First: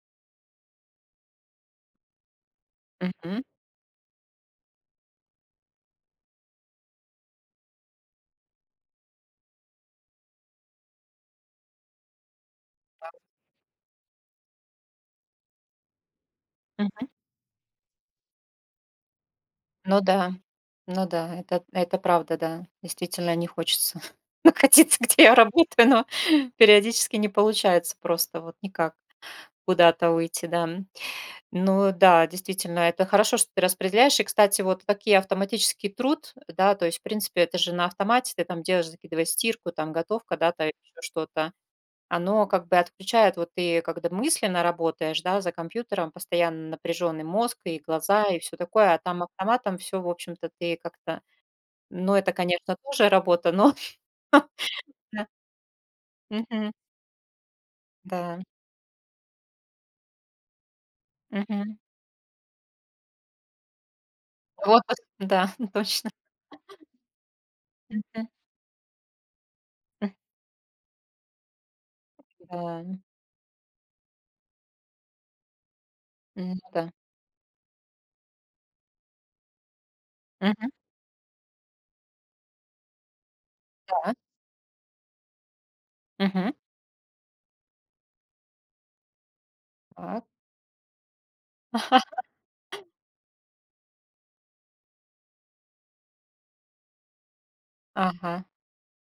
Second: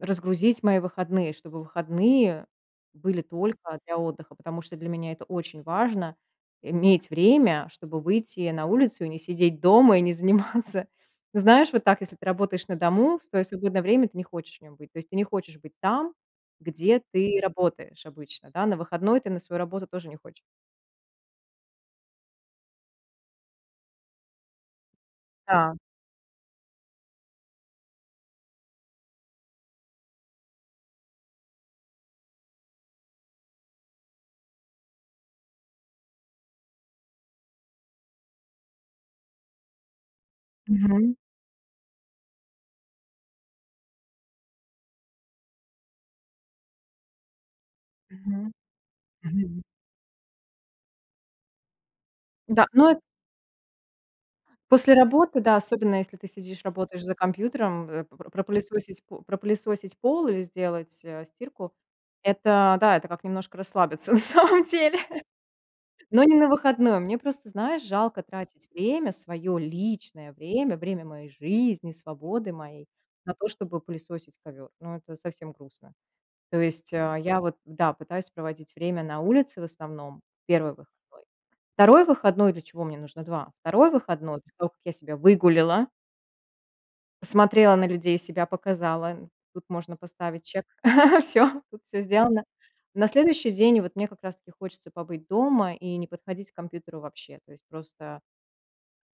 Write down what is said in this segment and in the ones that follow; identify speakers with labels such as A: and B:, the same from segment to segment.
A: Разгрузить мои выходные, чтобы выходные были
B: Мгм.
A: только для отдыха, потому что для меня это очень важно иметь время, чтобы выйти на улицу и не сидеть дома и не заниматься. Знаешь, вот так, если ты работаешь на
B: Так.
A: дому, в своё свободное время ты не хочешь в нем быть, то есть ты не хочешь быть там, где
B: Мгм.
A: ты работаешь обычно, да, на выходной ты на свою работу
B: Ну
A: тоже не
B: да,
A: хоче
B: ну да, это это правда, да, действительно не хочется находиться, где я
A: Да.
B: работаю, но периодически не получается просто вот никак куда-то уйти, да, м. Ну да, действительно, это хорошо, что ты распределяешь. И, кстати, вот такие автоматический труд, да, то есть, в принципе, это же на автомате ты там делаешь, закидываешь стирку, там готовка, да, там ещё
A: Мгм.
B: что-то. Оно как бы отключает, вот ты, когда мысленно работаешь, да, за компьютером постоянно напряжённый мозг, и глаза, и
A: Мгм.
B: всё такое, а, там автоматом всё, в общем-то, ты как-то ну, это,
A: Да.
B: конечно,
A: Ну э
B: тоже работа, но.
A: После
B: Да.
A: работы, да, особенно если ты сидишь
B: Мгм.
A: работаешь за компьютером, э, про
B: Да.
A: пропылесосить, п пропылесосить пол или сделать, э, стирку
B: Мгм.
A: это, да, это как немножко расслабиться на самом
B: В
A: деле,
B: отпуск, да. Точно.
A: но не на выходном. Мне просто, знаешь, жалко
B: Мгм.
A: тратить время, своё
B: М.
A: личное время, время моей жизни, свободы моей
B: Да.
A: на то, чтобы пылесосить ковёр. Ну это совсем грустно.
B: М,
A: То
B: н-да.
A: есть, а, я вот да, пытаюсь проводить время на улице в основном, 1
B: Мгм.
A: выходной. 2 выходной для чего мне нужно 2. 2
B: Да.
A: выходной, после того как я себя выгуляла
B: Мгм.
A: посмотрела на людей, себя показала, тут можно
B: Так.
A: поставить check, всё тут всё сделано. На следующий день вот мне как раз таки хочется побыть дома и не подходить к компьютеру вообще, то есть просто
B: Ага.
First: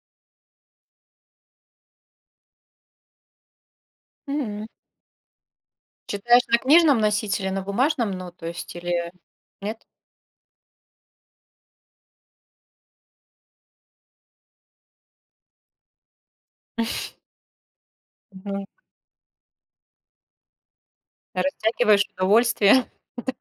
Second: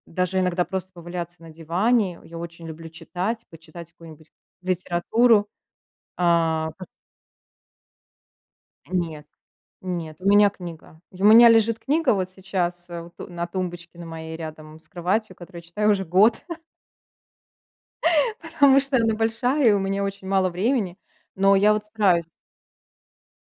A: даже иногда просто поваляться на диване, я очень люблю читать, почитать какую-нибудь
B: Мгм.
A: литературу,
B: Читаешь на
A: а, пос
B: книжном носителе, на бумажном, ну, то есть или
A: Нет,
B: нет?
A: нет, у меня книга, и у меня лежит книга вот сейчас, э, вот, э, на тумбочке на моей рядом с кроватью, которую я читаю уже год.
B: Мгм.
A: Потому что она большая, и у меня очень мало времени, но я вот
B: Растягиваешь
A: стараюсь.
B: удовольствие?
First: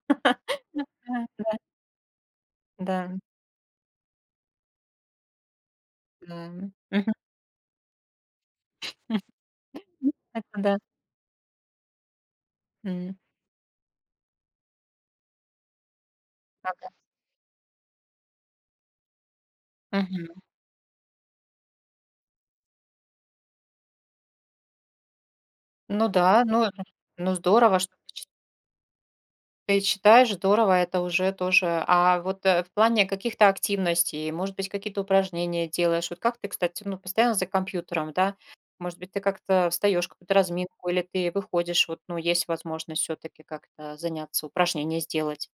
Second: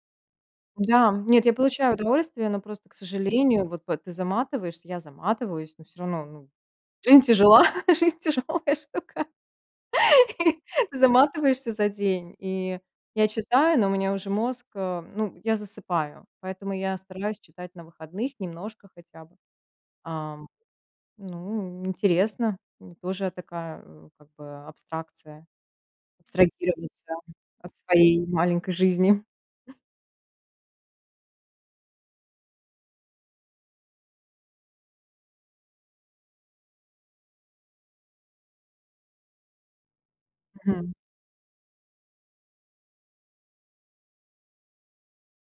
A: Да,
B: Да, да, да,
A: нет, я
B: да.
A: получаю удовольствие, но просто, к
B: Да.
A: сожалению, вот п ты заматываешься, я заматываюсь, но всё равно, ну,
B: Да, мгм.
A: жизнь тяжела, жизнь тяжелая
B: М.
A: штука,
B: М, это да.
A: и заматываешься за день, и
B: М.
A: я читаю, но у меня уже мозг, э, ну, я засыпаю, поэтому
B: Ага.
A: я стараюсь читать на выходных немножко хотя бы.
B: Мгм.
A: Ам. Ну интересно, ну тоже такая, э, как бы абстракция,
B: Ну да, ну, э,
A: абстрагироваться
B: ну
A: от
B: здорово, что ты
A: своей
B: чит
A: маленькой жизни.
B: ты читаешь, здорово. Это уже тоже. А вот, э, в плане каких-то активностей, может быть, какие-то упражнения делаешь? Вот как ты, кстати, ну, постоянно за компьютером, да? Может быть, ты как-то встаёшь какую-то разминку
A: Мгм.
B: или ты выходишь? Вот, ну, есть возможность всё-таки как-то заняться, упражнения сделать?